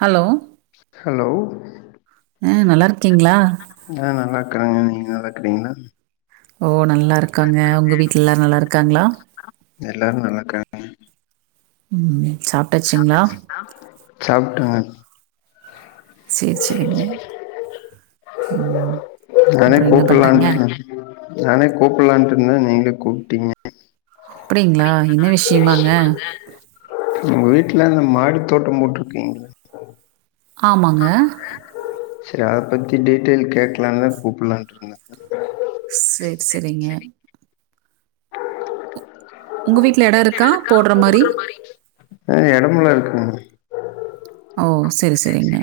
Hello hello ஆ நல்லா இருக்கீங்களா ஆ நல்லா இருக்கிறாங்க நீங்க நல்லா இருக்கிறீங்களா ஓ நல்லா இருக்காங்க உங்க வீட்ல எல்லாரு நல்லா இருக்காங்களா எல்லாரு நல்லா இருக்காங்க ம் சாப்ட்டாச்சுங்ளா ஆ சாப்புட்டங்க சேரி சேரிங்க நானே கூப்பிடலான்ட்டு நானே கூப்பிடலான்ட்டு இருந்தே நீங்களே கூப்பிட்டீங்க அப்டிங்களாங்க என்ன விஷயமாங்க உங்க வீட்ல இந்த மாடி தோட்டம் போட்டிருக்கீங்கள ஆமாங்க சரி அத பத்தி டீட்டெயில் கேட்கலாம்னு தா கூப்பிடலான்றங்க சேரி சேரிங்க உங்க வீட்ல்ல எடோ இருக்கா போடுற மாதிரி ம் எடமெல்லா இருக்குங்க ஓ செரி செரிங்க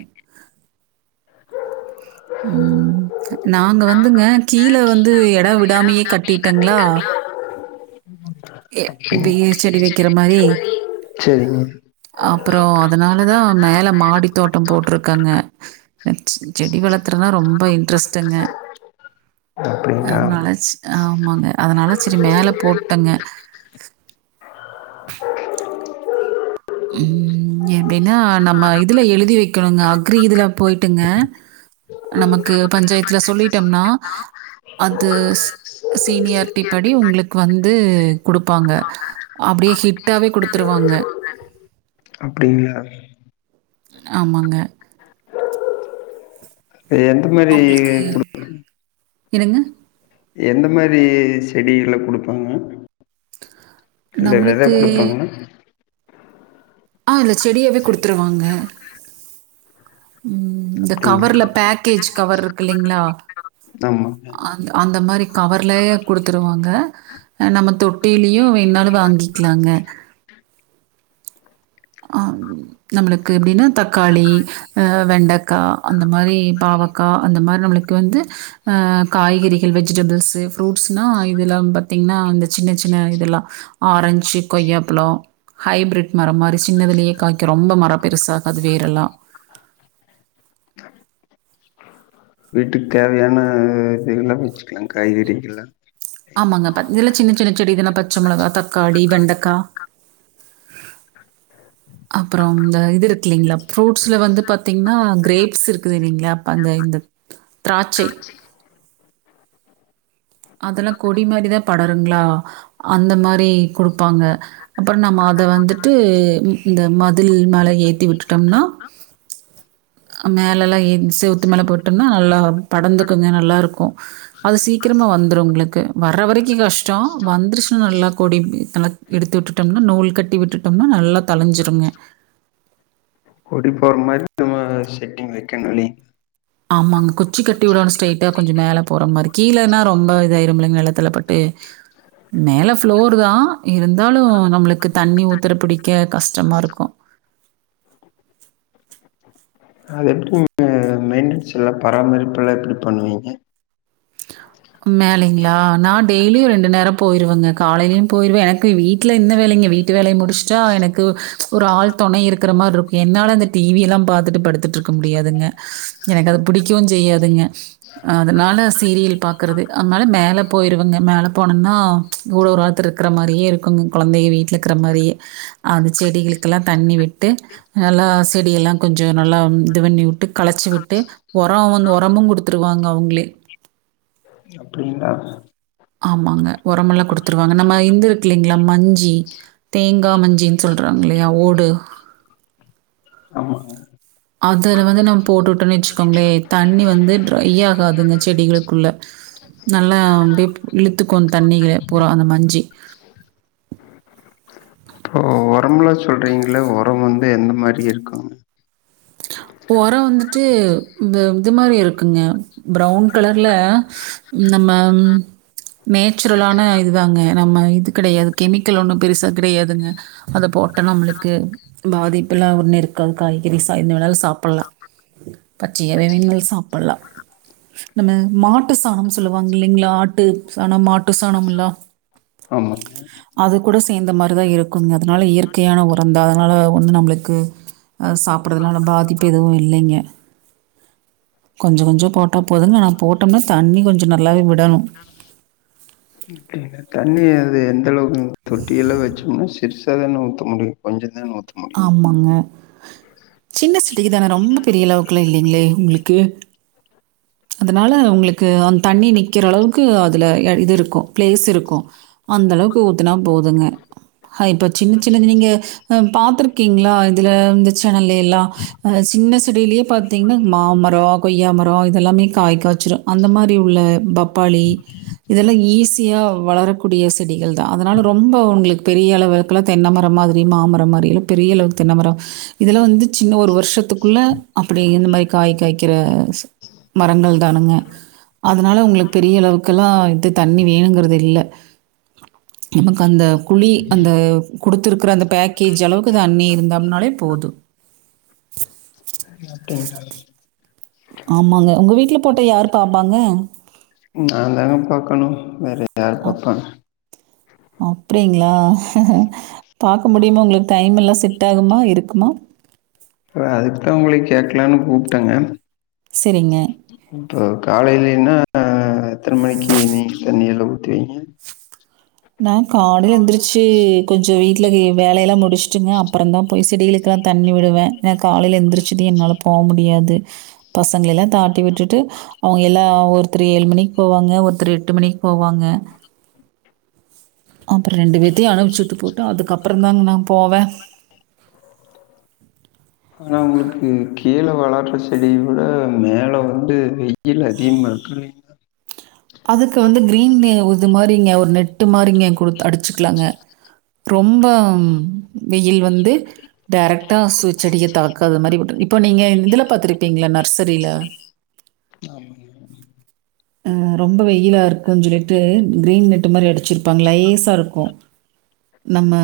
ம் நாங்கள் நாங்க வந்துங்க வந்து மே கீழே கீழ வந்து இடம் எட விடாமையே விடாமே கட்டிட்டங்களா கட்டிடோங்கலா எ பிஹச்டி வைக்கிற மாரி சரிங்க அப்புறோ அதனால தா மேல மாடி தோட்டோ போட்டருக்கங்க செடி வளர்த்துறனா ரொம்ப இன்ட்ரெஸ்ட்டுங்க அப்டிங்களா அதனாலச் ஆமாங்க அதனால செரி மேல போட்டங்க ம் எப்டின்னா நம்ம இதுல எழுதி வைக்குணுங்க அக்ரி இதுல போய்ட்டுங்க நமக் கு பஞ்சாயத்துல சொல்லிட்டோம்னா அது சீனியாரிட்டி படி உங்ளுக் வந்து குடுப்பாங்க அப்டியே ஹிட்டாவே குடுத்துருவாங்க அப்டிங்ளா ஆமாங்க எந்த மேரி உங்களுக்கு என்னங்க எந்த மாரி செடிகள குடுப்பாங்க இல்ல வெத நம்மளுக்கு குடுப்பாங்ளா ஆ இல்ல செடியாவே குடுத்துருவாங்க இந்த அப்டிங்களா கவர்ல பேக்கேஜ் கவர் இருக்கு இல்லிங்ளா ஆமாங்க அந்த அந்த மாரி கவர்லயே குடுத்துருவாங்க நம்ம தொட்டிலயு வேணுனாலு வாங்கிக்கிலாங்க ஆ நம்மளுக்கு எப்டின்னா தக்காளி ஆ வெண்டக்கா அந்த மாரி பாவக்கா அந்த மார் நம்மளுக்கு வந்து ஆ காய்கறிகள் வெஜிடபிள்ஸ் ஃப்ரூட்ஸ்ன்னா இதெல்லா பாத்தீங்ன்னா இந்த சின்ன சின்ன இதுலா ஆரஞ்சு கொய்யாப்பழோ ஹைபிரிட் மரோ மாரி சின்னதுலியே காய்க்கு ரொம்ப மரோ பெருசா செம்பருத்தி [unintelligible] வீட்டுக்கு தேவையான இதுகள்ல்லா வச்சுக்கலா காய்கறிகள்லா ஆமாங்க இதெல்லா சின்ன சின்ன செடி தான பச்ச மிளகா தக்காளி வெண்டக்கா அப்றோம் இந்த இது இருக்லிங்ளா ஃப்ரூட்ஸ்ல வந்து பாத்தீங்கன்னா கிரேப்ஸ் இருக்குது இல்லிங்ளா அப்போ அந்த இந்த திராட்சை அதெல்லா கொடி மாரிதா படருங்ளா அந்த மாரி குடுப்பாங்க அப்றோ நம்ம அத வந்துட்டு இந்த மதில் மேல ஏத்தி விட்டுட்டோம்னா மேலல்லா செவுத்து மேல போட்டோம்னா நல்லா படந்துக்கங்க நல்லாருக்கு அது சீக்கிரமா வந்துரு உங்களுக்கு வர்ற வரைக்கு கஷ்டோ வந்துருச்சுன்னா நல்லா கொடி நல்ல எடுத்து விட்டுட்டோம்னா நூல் கட்டிவிட்டுட்டோம்னா நல்ல தலைஞ்சிருங்க கொடி போற மாரி நம்ம செட்டிங் வைக்குணுலி ஆமாங்க குச்சி கட்டி விடனு ஸ்ட்ரைட்டா கொஞ்சோ மேல போற மாரி கீழனா ரொம்ப இதா ஆயிரு நெலத்துல பட்டு மேலே ஃப்ளோர் தா இருந்தாலு நம்மளுக்கு தண்ணி ஊத்த பிடிக்க கஷ்டமா இருக்கு அது எப்டிங்க மெயின்டென்ஸ் எல்லா பராமரிப்புல்லா எப்டி பண்ணுவீங்க மேலிங்ளா நா டெய்லியு ரெண்டு நேரோ போயிருவங்க காலையிலு போயிருவ எனக் கு வீட்ல என்ன வேலைங்க வீட்டு வேலைய முடிச்சுட்டா எனக்கு ஒரு ஆள் தொணை இருக்கிற மார் இருக் என்னால இந்த டி வி எல்லா பாத்துட்டு படுத்துட்டு இருக்க முடியாதுங்க எனக்கு அது பிடிக்கவு செய்யாதுங்க [unintelligible] அதனால சீரியல் பாக்கறது அ மேல போயிருவங்க மேல போனுன்னா இவ்ளோறாத்துரு இருக்குற மாரியே இருக்குங்க கொழந்தைங்க வீட்ல இருக்குற மாரியே அது செடிகளுக்கெல்லா தண்ணி விட்டு நல்லா செடிய எல்லா கொஞ்சோ நல்லா இது பண்ணி வுட்டு களைச்சி விட்டு ஒரா வந்து ஒரமு குடுத்துருவாங்க அவுங்ளே அப்டிங்ளா ஆமாங்க ஒரோமெல்லா குடுத்துருவாங்க நம்ம இந்து இருக்குல்லிங்ளா மஞ்சி தேங்கா மஞ்சின்னு சொல்றாங்கில்லையா ஓடு ஆமாக அதுல வந்து நம்ம போட்டு விட்டோம்ன்னு வச்சுக்கோங்களே தண்ணி வந்து ட்ரை ஆகாதுங்க செடிகளுக்குள்ள நல்லா அப்டியே இழுத்துக்கு தண்ணில பூரா அந்த மஞ்சி இவ்ளோ சொல்றீங்ள மாரி இருக்காங்க உறோ வந்துட்டு இந்த இது மாரி இருக்குங்க ப்ரௌன் கலர்ல நம்ம ம் நேச்சுரலான இதுதாங்க நம்ம இது கெடையாது கெமிக்கல் ஒன்னு பெருசா கிடையாது அத போட்ட நம்மளுக்கு பாதிப்புல்லா ஒண்ணு இருக்காது காய்கறிஸ்க் தா என்ன வேணாலு சாப்புள்ளா பச்சையா [unintelligible] சாப்புள்ளா நம்ம மாட்டு சாணம் சொல்லுவாங்க இல்லைங்ளா ஆட்டு சாணம் மாட்டு சாணம் எல்லா ஆமாக அது கூட சேந்த மார்தா இருக்குங்க அதுனால இயற்கையான உரந்தா அதுனால ஒண்ணு நம்ளுக்கு அ சாப்புட்றதுனால பாதிப்பு எதுவு இல்லைங்க கொஞ்சோ கொஞ்சோ போட்டா போதுங்க ஆனா போட்டோம்னா தண்ணி கொஞ்சம் நல்லாவே விடணும் அப்டிங்களா தண்ணி அது எந்த அளவுக்கு தொட்டியெல்லா வச்சோம்னா சிறிசா தானே ஊத்த முடியு கொஞ்சோ தானே ஊத்த முடியு ஆமாங்க சின்ன சிட்டிக்கு தானே ரொம்ப பெரிய அளவுக்லா இல்லைங்களே உங்களுக்கு அதுனால உங்களுக்கு அந்த தண்ணி நிக்கிற அளவுக்கு அதில இது இருக்கு பிளேஸ் இருக்கு அந்த அளவுக்கு ஊத்துனா போதுங்க அ இப்போ சின்ன சின்ன நீங்க ஆ பாத்துருக்கீங்ளா இதில இந்த சேனல்ல எல்லா அ சின்ன செடியிலேயே பாத்தீங்ன்னா மா மரோ கொய்யா மரோ இதெல்லாமே காய் காய்ச்சிடு அந்த மாதிரி உள்ள பப்பாளி இதெல்லா ஈஸியா வளரக்கூடிய செடிகள் தா அதுனால ரொம்ப உங்களுக்கு பெரிய அளவுக் கெல்லா தென்னமரம் மாதிரி மாமரம் மாரி பெரிய அளவுக்கு தென்னமரோ இதுலா வந்து சின்ன ஒரு வருஷத்துக்குள்ள அப்டி இந்த மாரி காய் காய்க்கிற மரங்கள் தானுங்க அதுனால உங்களுக்கு பெரிய அளவுக்கெல்லா இது தண்ணி வேணுங்கிறது இல்ல நமக்கு அந்த குழி அந்த கொடுத்துருக்குற அந்த பேக்கேஜ் அளவுக்கு தண்ணி இருந்தம்னாலே போது ஓகே ஆமாங்க உங்க வீட்டில போட்ட யார் பாப்பாங்க நா தாங்க பாக்கணு வேற யாரு பாப்பாங்க அப்டிங்களா பாக்க முடியுமா உங்களுக்கு டைம் எல்லா செட் ஆகுமா இருக்குமா அதுக்தா உங்களைய கேக்லானு கூப்ட்டெங்க செரிங்க ஓ காலையிலன்னா எத்தன மணிக்கு நீ தண்ணியல்லா ஊத்து விங்க நா காலைல எந்திரிச்சு கொஞ்சோ வீட்ல இகிற வேலையெல்லா முடிச்சுட்டுங்க அப்பரோ தா போய் செடிகல க்கெல்லா தண்ணி விடுவே ஏன்னா காலையில எந்திரச்சிட்டு என்னால போக முடியாது பசங்களெல்லா தாட்டி விட்டுட்டு அவுங்கல்லா ஒருத்தர் ஏழு மணிக்கு போவாங்க ஒருத்தர் எட்டு மணிக்கு போவாங்க அப்புரோ ரெண்டு பேத்தயு அனுப்ச்சு விட்டு போட்டு அதுக்கப்ரோ தாங் நா போவே ஆனா உங்களுக்கு கீரை வள பாட்டு செடி குடன்னு மேல வந்து மிய் இல்ல டீம் மக்குளே அதுக்கு வந்து க்ரீன் மே வுது மாரிங்க ஒரு நெட்டு மாரிங்க குடுத் அடிச்சுக்லாங்க ரொம்பம் வெயில் வந்து டைரக்டா சு செடிய தாக்காத மாரி விடுங் இப்பு நீங்கே இன் இதுல பாத்துருப்பீங்ள நர்சரில ஆமாங்கன் ரொம்ப வெயிலா இருக்கு ஜொல்லிட்டு க்ரீன் நெட்டு மாரி அடிச்சிருப்பாங் லைஸா ருக்கு நம்ம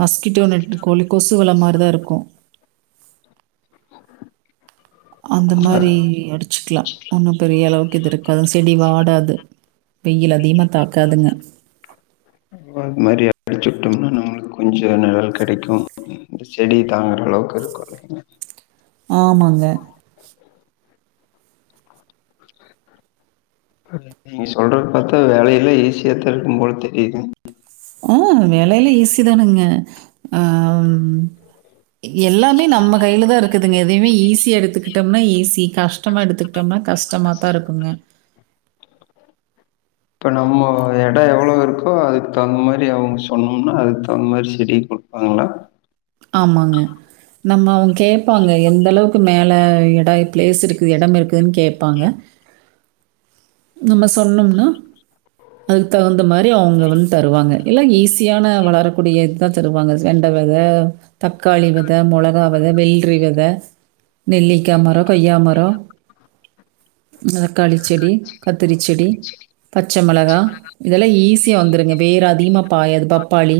மஸ்கிட்டோ நெட்டு கோழி கொசு வல மாரி தா ருக்கு அந்த ஆமாங்க. மாரி அடிச்சுக்லா ஒன்னு பெரிய அளவ்க் இது இருக்காது செடி வாடாது வெயில் அதீமா தாக்காதுங்க மரியா அடிச்சுட்டோம்னா நாள் கொஞ்சோ நெ அள் கிடைக்கு ம் இந்த செடி தாங்குற அளவ்க் இருக்கு இல்லிங்க ஆமாங்க நீங்க சொல்ற பாத்தா வேலையெல்லா ஈசியாத்தா இருக்கும்போல் தெரிய்து ஆ வேலைய்ல ஈஸி தானுங்க ஆம் எல்லாமே நம்ம கைய்ல தா இருக்குதுங்க எதையுமே ஈஸி எடுத்துக்கிட்டோம்னா ஈஸி கஷ் ட்டமா எடுத்துக்ட்டோம்னா கஷ்டமாத்தா இருக்குங்க ப்ப நம்மோ ஓ அ எடோ எவ்ளோ இருக்கோ அதுக் தகுந் மாரி அவ்வும் சொன்னோம்னா அதுக் தகுந்த மாரி செடி குட்பாங்லா ஆமாங்க நம்ம அவ்ங் கேப்பாங்க எந்தளவ்க்கு மேல எடா ப்ளேஸ் இருக்குதும இடம் இருக்குதுன்னு கேட்பாங்க நம்ம சொன்னும்னா அதுக் தகுந்த மாரி அவ்ங்க வந் தருவாங்க இல்லா ஈஸியான வளரக்கூடியத் த்த தருவாங்க ஜ் வெண்ட வெத தக்காளி வெத மொளகா வெத வெய்ள்ரி வெத நெல்லிக்கா மரோ கொய்யா மரோ முனதக்காளி ச்செடி கத்திரி ச்செடி பச்ச மெளகா இதெல்லா ஈஸியா வந்துருங்க வேற் அதிக்மா பாயாது பப்பாளி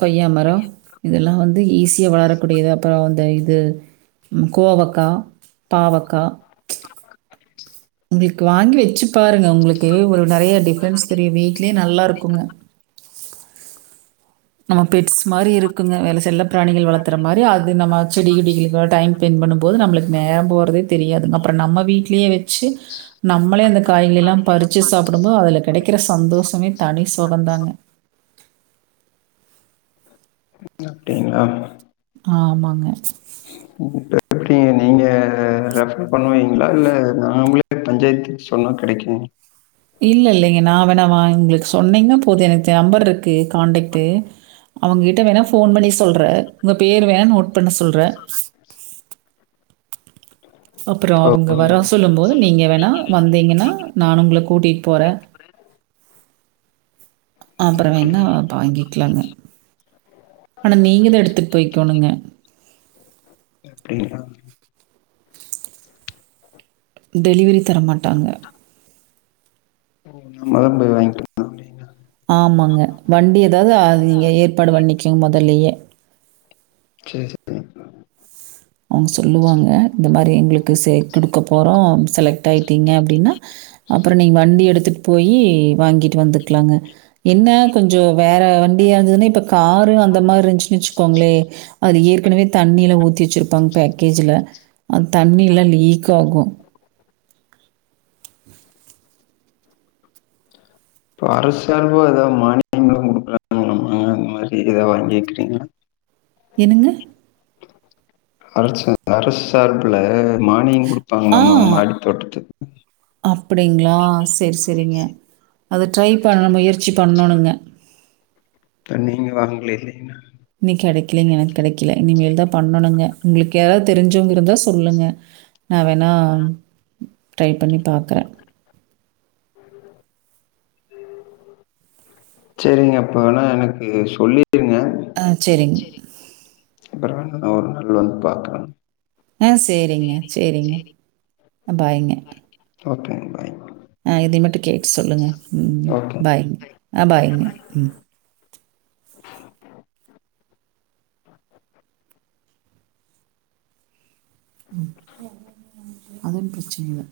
கொய்யா மர் றோ இதெல்லா வந்து ஈஸியா வளரக்கூடியது அப்பறோ இந்த இது ம் கோவக்கா பாவக்கா இங்கிள்க்கு வாங்கி வெச்சி பாருங்க உங்ளுக்கே ஒரு நறையா டிஃப்ரென்ஸ் தெரியு வீட்லே நல்லாருக்குங்க நம்ம பெட்ஸ் மாரி இருக்குங்க வேல செல்ல ப்ராணிகள் வளத்துற மாரி அது நம்ம செடிகிடிகிளுக்கா டைம் பிண் பண்ணும் போது நம்ளுக் நேரம் போறதே தெரியாது அப்ற நம்ம வீட்லியே வெச்சு நம்மளே அந்த காய்கெல்லா பறிச்சி சாப்புடும்போ அதுல கெடைக்கிற சந்தோஷமே தனி சொகோந்தாங்க ஹு நா ப்டிங்ளா ஆ ஆமாங்க எப்டிங்க நீங்க ரெஃபர் பண்ணுவீங்ளா இல்ல நாம்ளே ஏ கே சொன்னா கெடைக்கு இல்ல இல்லங்க நா வேணா வாங்ளு சொன்னீங்னா போது எனக் தேம்பர் ருக்கு கான்டக்ட்டு அவங் கிட்ட வேணா ஃபோன் பண்ணி சொல்ற உங்க பேரு வேண் நோட் பண்ண சொல்ற அப்புறோ இப்போ அவங்க வரா சொல்லும் போது நீங்கெ வேணா வந்தீங்கன்னா நான் உங்ள கூட்டிட் போற அப்பற வேன்னா அப்டியா அப் வாங்கிக்லாங்க ஆனா நீங்கதா எடுத்துட் போய்க்கோணுங்க அப்டிங்ளா டெலிவரி தர மாட்டாங்க நம்மதா போய் வாய்க்கனுமா ஆமாங்க வண்டி ஏதாது நீங்க ஏற்பாடு பண்ணிக்கங்க மொதல்லையே சரி சரி. அவுங்க சொல்லுவாங்க இந்த மாதிரி எங்களுக்கு செ கொடுக்க போறோ செலக்ட் ஆய்ட்டீங்க அப்டின்னா அப்றோ நீங்க வண்டி எடுத்துட்டு போய்யி வாங்கிட் வந்துக்லாங்க என்ன கொஞ்சோ வேற வண்டியா இருந்துதுன்னே இப்போ காரு அந்த மாரி இருந்துச்சுனு வச்சுக்கோங்ளே அது ஏற்கனவே தண்ணி எல்லா ஊத்தி வச்சிருப்பாங்க பேக்கேஜ்ல அந் தண்ணி எல்லா லீக் ஆகு அப்போ அரசு சார்பா எதாது மானியோ ங்ளு குடுக்கலா வாங்கிக்றீங்ளா என்னங்க அரசு அரசு சார்புல மானியோ குடுப்பாங்கலாமா மாடி தோட்டத்துக்கு அப்டிங்களா சேர் சேரிங்க அத ட்ரை பண்ண முயற்சி பண்ணணுங்க இப்ப நீங்க வாங்லியே இன்னு கெடைக்கலங்க எனக்கு கெடைக்ல இனிமேதா பண்ணணுங்க உங்ளுக்கு யாராவது தெரிஞ்சவுங்க இருந்தா சொல்லுங்க நா வேணா ட்ரை பண்ணி பாக்குறே சேரிங்க அப்பனா எனக்கு சொல்லி ஆ சேரிங்க அப்றோ என்னங்க ஒருநாள் வந்து பாக்குறே ஆ சரிங்க, சரிங்க. அ பாய்ங்க. ஓகே ஆ இதே மட்டு கேட்டு சொல்லுங்க ம் ஓகே. பாய்ங்க அ பை. பாய்ங்க ம் ம் அது ஒன்னு பிரச்சன இல்ல